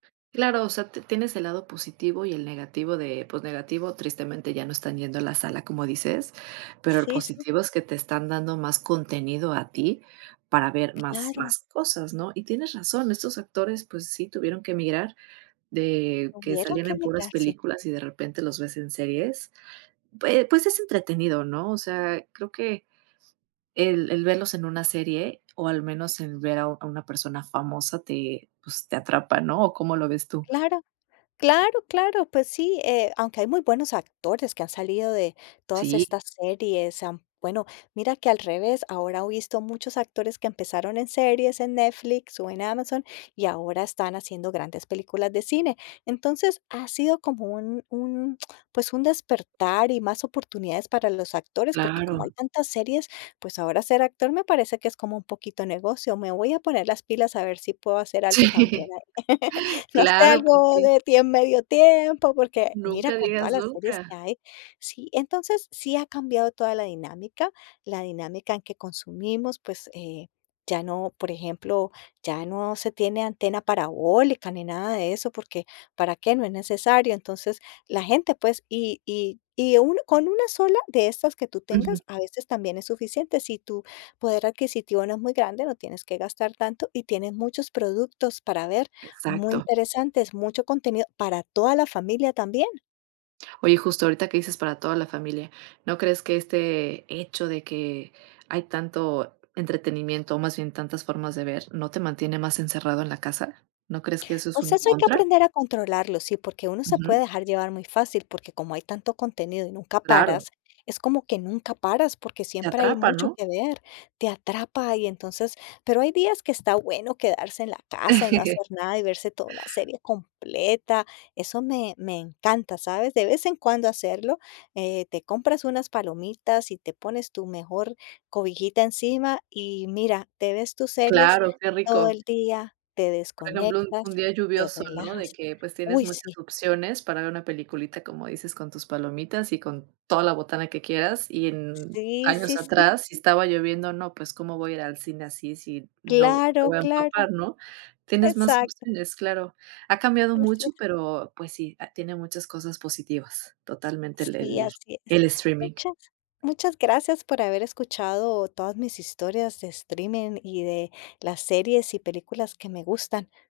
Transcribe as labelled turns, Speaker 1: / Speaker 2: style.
Speaker 1: Claro, o sea, te tienes el lado positivo y el negativo de pues negativo, tristemente ya no están yendo a la sala como dices, pero lo
Speaker 2: Sí, sí.
Speaker 1: positivo es que te están dando más contenido a ti para ver más
Speaker 2: Claro.
Speaker 1: más cosas, ¿no? Y tienes razón, estos actores pues sí tuvieron que migrar de que
Speaker 2: Tuvieron
Speaker 1: salían
Speaker 2: que
Speaker 1: en puras
Speaker 2: emigrar, sí.
Speaker 1: películas y de repente los ves en series, pue pues es entretenido, ¿no?, o sea, creo que el el verlos en una serie o al menos en ver a una persona famosa te pues te atrapa, ¿no?, ¿o cómo lo ves tú?
Speaker 2: Claro claro, claro, pues sí, eh, aunque hay muy buenos actores que han salido de todas
Speaker 1: Sí.
Speaker 2: estas series, am, bueno, mira que, al revés, ahora o visto muchos actores que empezaron en series en Netflix o en Amazon y ahora están haciendo grandes películas de cine, entonces, ha sido como un un, pues, un despertar y más oportunidades para los actores, porque como hay
Speaker 1: Claro.
Speaker 2: tantas series, pues ahora ser actor me parece que es como un poquito negocio, me voy a poner las pilas a ver si puedo hacer algo también
Speaker 1: Sí,
Speaker 2: ahí. No sé,
Speaker 1: claro, pues
Speaker 2: algo
Speaker 1: sí.
Speaker 2: de tiem medio tiempo, porque, mira,
Speaker 1: Nunca
Speaker 2: con todas
Speaker 1: digas
Speaker 2: las series que
Speaker 1: nunca.
Speaker 2: hay, sí entonces sí ha cambiado toda la dinámica, la dinámica en que consumimos, pues, eh, ya no, por ejemplo, ya no se tiene antena parabólica ni nada de eso, porque, ¿para qué?, no es necesario, entonces, la gente, pues, y y y uno con 1 sola de estas que tú
Speaker 1: Ujú.
Speaker 2: tengas, a veces también es suficiente si tu poder adquisitivo no es muy grande, no tienes que gastar tanto y tienes muchos productos para ver muy
Speaker 1: Exacto.
Speaker 2: interesantes, mucho contenido para toda la familia también.
Speaker 1: Oye, justo ahorita que dices para toda la familia, ¿no crees que este hecho de que hay tanto entretenimiento, o más bien tantas formas de ver, no te mantiene más encerrado en la casa?, ¿no crees que eso es
Speaker 2: Pues
Speaker 1: un
Speaker 2: eso hay que
Speaker 1: contra?
Speaker 2: aprender a controlarlo, sí, porque uno se puede
Speaker 1: Ujú.
Speaker 2: dejar llevar muy fácil, porque como hay tanto contenido y nunca
Speaker 1: Claro.
Speaker 2: paras, es como que nunca paras, porque
Speaker 1: Te
Speaker 2: siempre hay
Speaker 1: atrapa,
Speaker 2: mucho
Speaker 1: ¿no?
Speaker 2: que ver, te atrapa, y entonces pero hay días que está bueno quedarse en la casa y no hacer nada y verse toda una serie completa, eso me me encanta, ¿sabes?, de vez en cuando hacerlo, eh, te compras unas palomitas y te pones tu mejor cobijita encima y mira, te ves tus series
Speaker 1: Claro, qué
Speaker 2: todo
Speaker 1: rico.
Speaker 2: el día, te
Speaker 1: Por ejemplo, un
Speaker 2: desconectas,
Speaker 1: día
Speaker 2: te
Speaker 1: lluvioso, ¿no?, de
Speaker 2: relajas,
Speaker 1: que pues tienes
Speaker 2: uy, sí.
Speaker 1: muchas opciones para ver una peliculita, como dices, con tus palomitas y con toda la botana que quieras, y en
Speaker 2: Sí, sí,
Speaker 1: años
Speaker 2: sí.
Speaker 1: atrás si estaba lloviendo, "No, pues, ¿cómo voy a ir al cine así si no, me
Speaker 2: Claro,
Speaker 1: voy a
Speaker 2: claro,
Speaker 1: empapar?", ¿no?, tienes más
Speaker 2: exacto.
Speaker 1: opciones, claro, ha cambiado
Speaker 2: Así
Speaker 1: mucho,
Speaker 2: es.
Speaker 1: pero pues sí, ha tiene muchas cosas positivas, totalmente,
Speaker 2: Sí,
Speaker 1: el
Speaker 2: así es.
Speaker 1: el streaming.
Speaker 2: Muchas muchas gracias por haber escuchado todas mis historias de streaming y de las series y películas que me gustan.